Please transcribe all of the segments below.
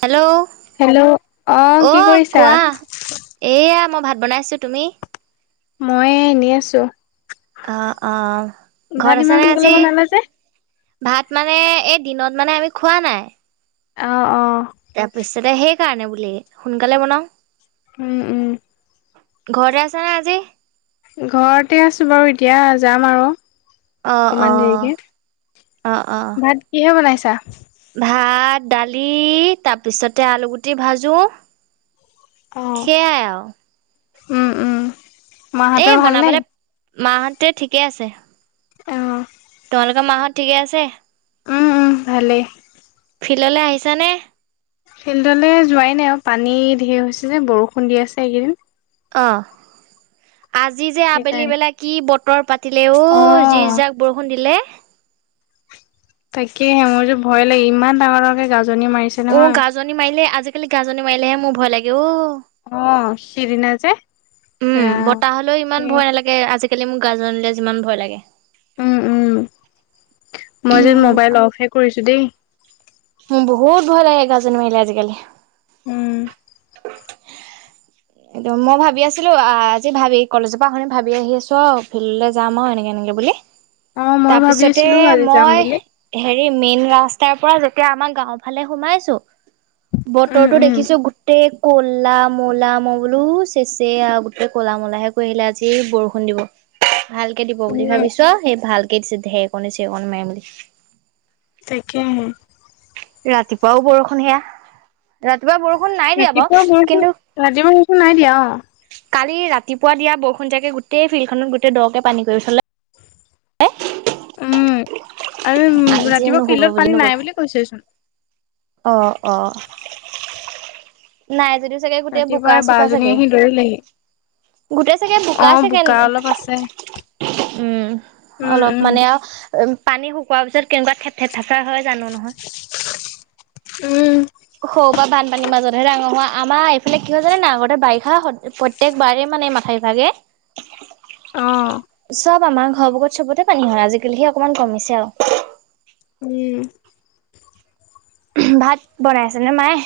Hello hello অ অ কি কৰিছা কোৱা? এয়া মই ভাত বনাইছো। তুমি? মই এনেই আছো। অহ অ ভাত ঘৰত ইমান আছানে সোনকালে আজি? বনালা যে ভাত মানে এই দিনত মানে আমি খোৱা নাই। অ অ। তাৰপিছতে সেই। সেই কাৰণে বোলে সোনকালে বনাও। উম উম। ঘৰতে আছা নে আজি। ঘৰতে আছো বাৰু এতিয়া যাম আৰু। অ' অকমান অ' দেৰিকে, অ' অ' ভাত কিহে বনাইছ? [inaudible] ভাত দালি তাৰপিছতে আলু গুটি ভাজো। সেইয়াই আও। উম-উম। মাহঁতৰ ভাল নে? মাহতে ঠিকে আছে। অ তেওঁলোকৰ মাহত ঠিকে আছে? উম -উম ভালেই। ফিল্ডলে আহিছানে? ফিল্ডলৈ যোৱাই নাই আৰু পানী ঢেৰ হৈছে যে বৰষুণ দি আছে এইকেইদিন। অঁ। আজি যে আবেলি সেইকাৰণে বেলা কি বতৰ পাতিলে অ যিজাক বৰষুণ দিলে। তাকেহে মোৰ যে ভয় লাগে ইমান ডাঙৰ ডাঙৰকে গাজ উ গাজনী মাৰিলে আজি। কালি গাজনি মাৰিলেহে মোৰ ভয় লাগে অ। অ সিদিনাযে উম এয়া। বতাহ হলেও ইমান ভয় নালাগে আজিকালি মোৰ গাজনিলে যিমান ভয় লাগে। উম উম মই যেন মোবাইল অফহে কৰিছো দেই। মোৰ বহুত ভাল লাগে গাজনী মাৰিলে আজিকালি উম এইটো মই ভাবি আছিলো আজি ভাবি কলেজৰ পৰা শুনি ভাবি আহি আছো অ ফিল্ডলৈ যাম অ এনেকে এনেকে বুলি । অ মই ভাবি তাৰপিছতে আছিলো আজি যাম মই বুলি হেৰি মেইন ৰাস্তাৰ পৰা এতিয়া আমাৰ গাওৰ ফালে সোমাইছো। উম বতৰটো উম দেখিছো গোটেই কোলা মলা ম বোলো চেছে আৰু গোটেই ক'লা মলাহে কৈ আহিলে আজি বৰষুণ দিব । ভালকে দিব বুলি উম ভাবিছ সেই ভাল । চে ঢেঁকণি চেকনি মাই মে তাকে ৰাতিপুৱাও বৰষুণ সেয়া ৰাতিপুৱা বৰষুণ নাই দিয়া বাৰু কিন্তু এক নাই দিয়া অ কালি ৰাতিপুৱা দিয়াৰষুণীয়াকে গোটেই ফিল্ডখনত গোটেই দৰকে পানী কৰি থলে । এ উ আৰু আজি ৰাতিপুৱা নুশুব ফিল্ডত পানী নগ'ল। নাই বুলি কৈছেচোন অ অ নাই যদি চাগে গোটেই বোকা ৰাতিপুৱাই চোকা বাজনী চাগে আহি দৌৰিলেহি গোটেই চাগে অ বোকা চাগে অলপ আছে উম উম অলপ উম মানে আৰু উ পানী শুকোৱাৰ পিছত কেনেকুৱা থেপ থাপ হয় জানো নহয় উম স' বা বানপানীৰ মাজতহে ডাঙৰ হোৱা আমাৰ এইফালে কি হয় জানে না আগতে বাৰিষা প্ৰত্যেকবাৰে মানে মাথা বিভাগে আহ আমাৰ ঘৰবোৰত চবতে পানী হয় আজিকালি সে অকনমান কমিছে আৰু । উম ভাত বনাই আছে নে মায়ে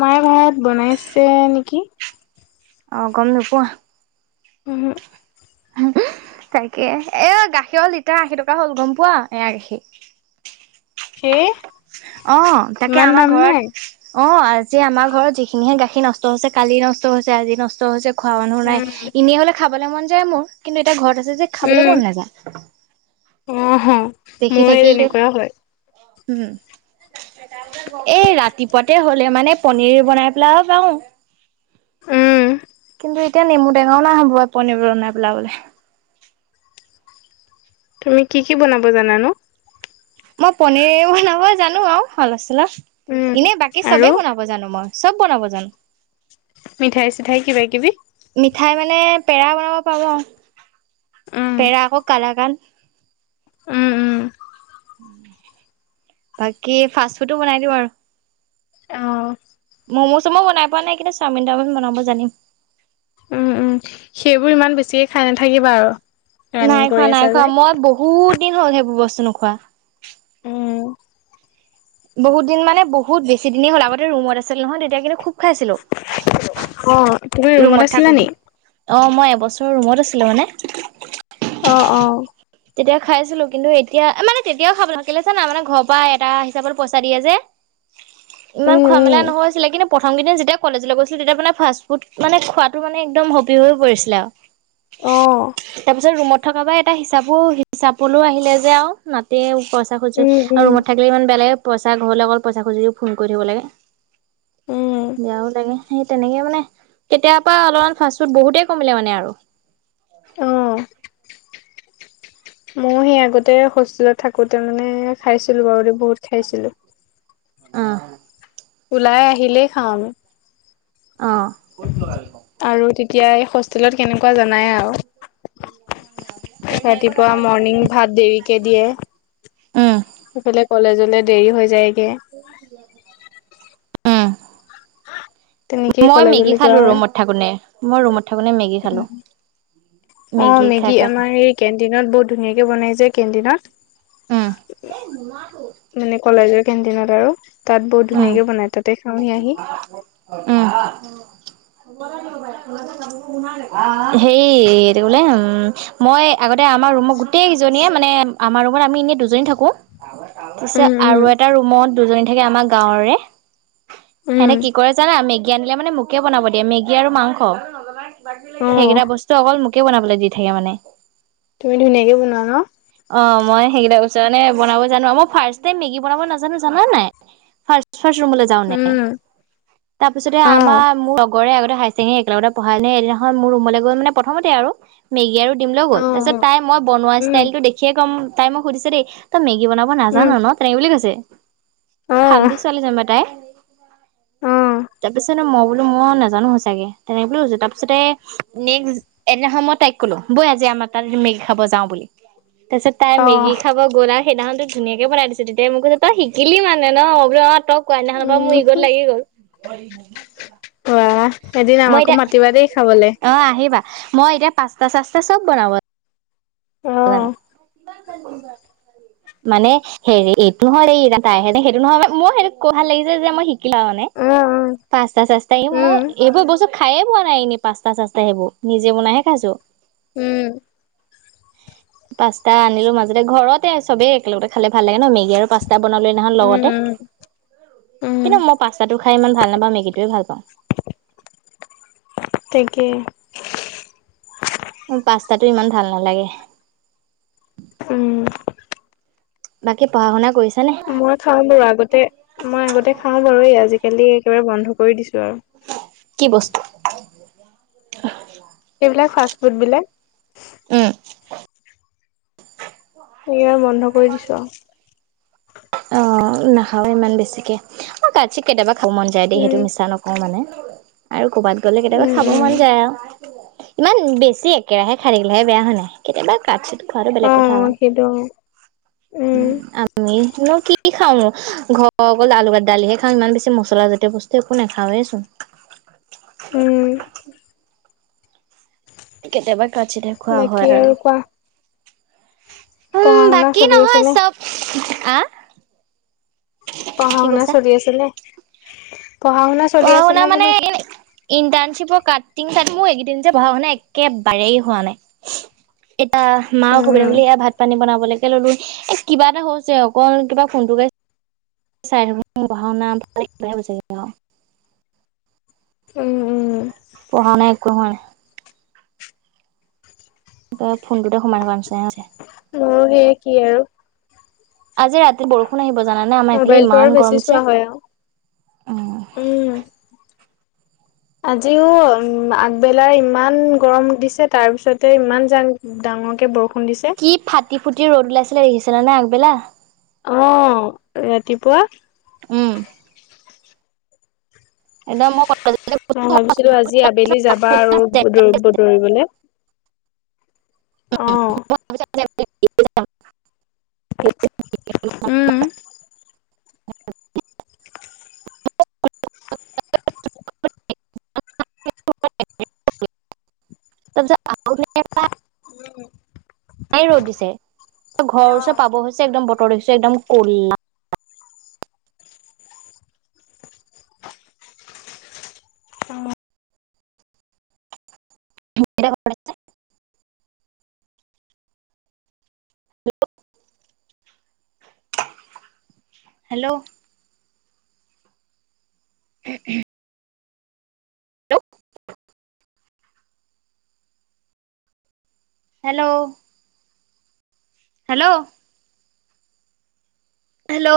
মায়ে ভাত বনাইছে নেকি অ গম নোপোৱা উম তাকে এ গাখীৰৰ লিটাৰ আশী টকা হ'ল গম পোৱা এয়া গাখীৰ । কি অ তাকে আমাৰ ঘৰত অ আজি আমাৰ ঘৰত যিখিনিহে গাখীৰ নষ্ট হৈছে কালি নষ্ট হৈছে আজি নষ্ট হৈছে খোৱা মানুহ নাই উম এনেই হ'লে খাবলৈ মন যায় মোৰ কিন্তু এতিয়া ঘৰত যে খাবলৈ উম মন নযায় অ হ দেখি মোৰো সেই থাকিল দে তেনেকুৱা হয় উম [unintelligible] এই ৰাতিপুৱাতে হ'লে মানে পনিৰ বনাই পেলাইও পাওঁ। উম কিন্তু এতিয়া নেমু ডেঙও নাই হ'ব, পনীৰবোৰ বনাই পেলাবলে। তুমি কি কি বনাব জানানো? ভাল আছে। উম এনে বাকী আৰু চবেই বনাব জানো মই। চব বনাব জানো। মিঠাই চিঠাই কিবা কিবি? মিঠাই মানে পেৰা বনাব পাওঁ আও। পেৰা আকৌ কালাকান উম উম। বাকী ফাষ্ট ফুডো বনাই দিওঁ আৰু। অ। ম'ম' চ'মো বনাই পোৱা নাই কিন্তু চাওমিন টাওমিন বনাব জানিম। উম উম সেইবোৰ ইমান বেছিকে খাই নাথাকিবা আৰু। ৰানিং নাই কৰি খোৱা নাই আছা খোৱা যে। মই বহুত দিন হ'ল সেইবোৰ বস্তু নোখোৱা। বহুত দিন মানে বহুত বেছি দিনে হ'ল আগতে ৰুমত আছিল নহয় তেতিয়া কিন্তু খুব খাইছিলো। অ তুমি ৰুমত আছিলা নি? বছৰৰ ৰুমত আছিলা মানে অ অ। তেতিয়া খাইছিলো। কিন্তু এতিয়া, মানে তেতিয়াও খাবলৈ থাকিলে চানা মানে ঘৰৰ পৰা এটা হিচাপত পইচা দিয়ে যে। ইমান উম খোৱা মেলা উম নহৈছিলে কিন্তু প্ৰথম কেইদিন যেতিয়া কলেজলৈ গৈছিলো, তেতিয়া মানে ফাষ্ট ফুড মানে খোৱাতটো মানে একদম হবি হৈ পৰিছিলে আও। অ [unintelligible] তাৰপিছত ৰুমত থকা পা এটা হিচাপো হিচাপলো আহিলে যে আও নাতে পইচা খোজ উম আৰু উম ৰুমত থাকিলে ইমান বেয়া লাগে পইচা ঘৰলৈ অকল পইচা খুজিও ফোন কৰি থাকিব লাগে। উম বেয়াও লাগে। সেই তেনেকে মানে কেতিয়াৰ পৰা অলপমান ফাষ্ট ফুড বহুতেই কমিলে মানে আৰু। অ [unintelligible] মই সেই আগতে হোষ্টেলত থাকো থাকোঁতে মানে খাইছিলো বাৰু বহুত। খাইছিলোঁ। আহ। ওলাই আহিলেই খাওঁ আমি। অ আৰু তেতিয়া এই হোষ্টেলত কেনেকুৱা জনাই আও। ৰাতিপুৱা মৰ্ণিং ভাত দেৰিকে দিয়ে। উম সফালে কলেজত দেৰি হৈ যায়। ক আহ । তেনেকেই মই মেগি কলেজলৈ যোৱা খালো হয়। ৰুমত থাকোতে মই ৰুমত থাকোতে মেগি খালো। অ খাই মেগী খাই আমাৰ এই কেন্টিনত বহুত ধুনীয়াকে বনাই যে। উম কেণ্টিনত মানে কলেজত। কেণ্টিনত আৰু তাত বহুত উম ধুনীয়াকে বনাই তাতে খাওঁহি আহি। হেই এইটো বোলে উ মই আগতে আমাৰ ৰুমত গোটেই কেইজনীয়ে মানে আমাৰ ৰুমত আমি এনেই দুজনী থাকো পিছে উম আৰু উম এটা ৰুমত দুজনী থাকে আমাক গাঁৱৰে উম সেতে কি কৰে জানা মেগি জ্ঞান দিলে মানে মোকে বনাব দিয়ে মেগী আৰু অ মাংস সেইকেইটা বস্তু অকল মোকে বনাবলৈ দি থাকে মানে। তুমি ধুনীয়াকে বনোৱা ন। অ মই সেইকেইটা কছানে বনাব জানো মই ফাৰ্ষ্ট টাইম মেগী বনাব নাজানো জানা নাই। ফাষ্ট যাও ন উম তাৰপিছতে অ আমাৰ মোৰ লগৰে চেঙে একেলগতে পঢ়াই নে এদিনাখন মোৰ ৰুমলৈ গ'ল মানে প্ৰথমতে আৰু মেগী আৰু দিম ল গ'ল অ তাৰপিছত তাই মই বনোৱা উম ষ্টাইলতটো দেখিয়ে গম তাই মোক সুধিছে দেই তই মেগী কি বনাব উম নাজানো ন তেনে বুলি কৈছে। অ খামদি ছোৱালী যেনিবা তাই। অ তাৰপিছতে মই বোলো মই নাজানো সচাকে তেনেকে বুলিছো তাৰপিছতে নেক্ এদিনাখন মই তাইক কলো বই আজি আমাৰ তাত মেগী খাব যাওঁ বুলি। তচ তাই অ মেগী খাব গোৰা সেইদিনাখন টো ধুনীয়াকে বনাই দিছো তেতিয়া মোক কৈছে তই শিকিলি মানে। ন নব টক কোৱাদিনাখনৰ পৰা মোৰ ঈগত উম লাগি গ'ল। ব অ এদিন আমাকো মাতিবা দেই খাবলৈ। অ আহিবা মই এতিয়া পাস্তা চাস্তা চব বনাব। অ জানো। মানে হেৰি এইটো হয় দ তাইহেতে সেইটো নহয় মই সেই ক ভাল লাগিছে যে মই শ ল মানে উম পাঁচতা চাস্তা উম মই এইবোৰ বস্তু খাই পোৱা নাই এনে পাঁচটা চাছটা সেইবোৰ নিজে বনাইহে খাইছো। উম পাস্তা আনিলো মাজতে ঘৰতে চবেই একেলগতে খালে ভাল লাগে ন মেগ মেগ আৰু পাস্তা বনাল নহল উম লগতে, উম উম কিন্তু মই পাস্তাটো খাই ইমান ভাল নাপাওঁ মেগী য়ে ভাল পাওঁ একে অ পাস্তাটো ইমান ভাল নালাগে উম বাকী পঢ়া শুনা কৰিছে মই খাও বাৰু আগতে মই আগতে খাওঁ বাৰু এই আজি আজিকালি একেবাৰে বন্ধ কৰি দিছো আৰু কি বস্তু আহ ফ ফুড বিলাক উম সেই মন নক দিছো নাখাও ইমান বেছিকে অ কাতচিত কেইটাবা খাব মন যায় দেইটো উম মছা নকওঁ মানে আৰু ক'ৰবাত গ'লে কেতিয়াবা উম খাব উম মন যায় আৰু ইমান বেছি একেৰাহে খানিলেহে বেয়া হ নাই কেতিয়াবা কাট খোৱা আৰু অ বেলেগ কথা সেইটো উম আমি কি খাওঁ ঘৰৰ অকল আলুত দালিহে খাওঁ ইমান বেছি মচলাজাতীয় বস্তু একো নাখাওৱে চোন উম কেতেবা কচিৰে খোৱা বাকী হয় আৰু কোৱা উম পঢ়া শুনা বাকী চলি আছে নহয় নে চব আহ পঢ়া কি শুনা কৈছা? চলি আছে নে উ পঢ়া শুনা অ মানে ইট কাটি তাটি মোৰ এইকেইদিন যে পঢ়া শুনা ম নে একেবাৰেই হোৱা নাই এতিয়া মা অসুবিধা উম বুলি এয়া ভাত পানী বনাব লাগে ললো এ কিবা এটা হৈছে অক কিবা ফোনটো গাইছে চাই থাকো পঢ়া শুনা ভাল উম উম পঢ়া শুনা একো এ হোৱা নাই ত ফোনটোতে সোমাই থকাৰ নিচিনা হৈছে। মোৰ সেয় কি আৰু আজি ৰাতি বৰষুণ আহিব। জানানে আমাৰ এইফালে মোবাইলটো ইমান আৰু গৰম বেছি দিছে চোৱা হয় আৰু উম উম আজিওম আগবেলাৰ ইমান গৰম দিছে তাৰ পিছতে ইমান ডাঙৰকে বৰষুণ । কি ফাটি ফুটি ৰ'দ উলাইছিলে দেখিছিল নে আগবেলা । অ ৰাতিপুৱা উম এ মই কলে মই ভাবিছিলো আজি আবেলি যাব। বা আৰু ধৰিবলে [inaudible] [inaudible] উম ত য প ৰ'দ দিছে ঘৰৰ ওচৰত পাব হৈছে একদম বতৰ দেখিছ একদম কলা অ', [inaudible] হেল্ল' উ হেল্ল' হেল্ল' হেল্ল'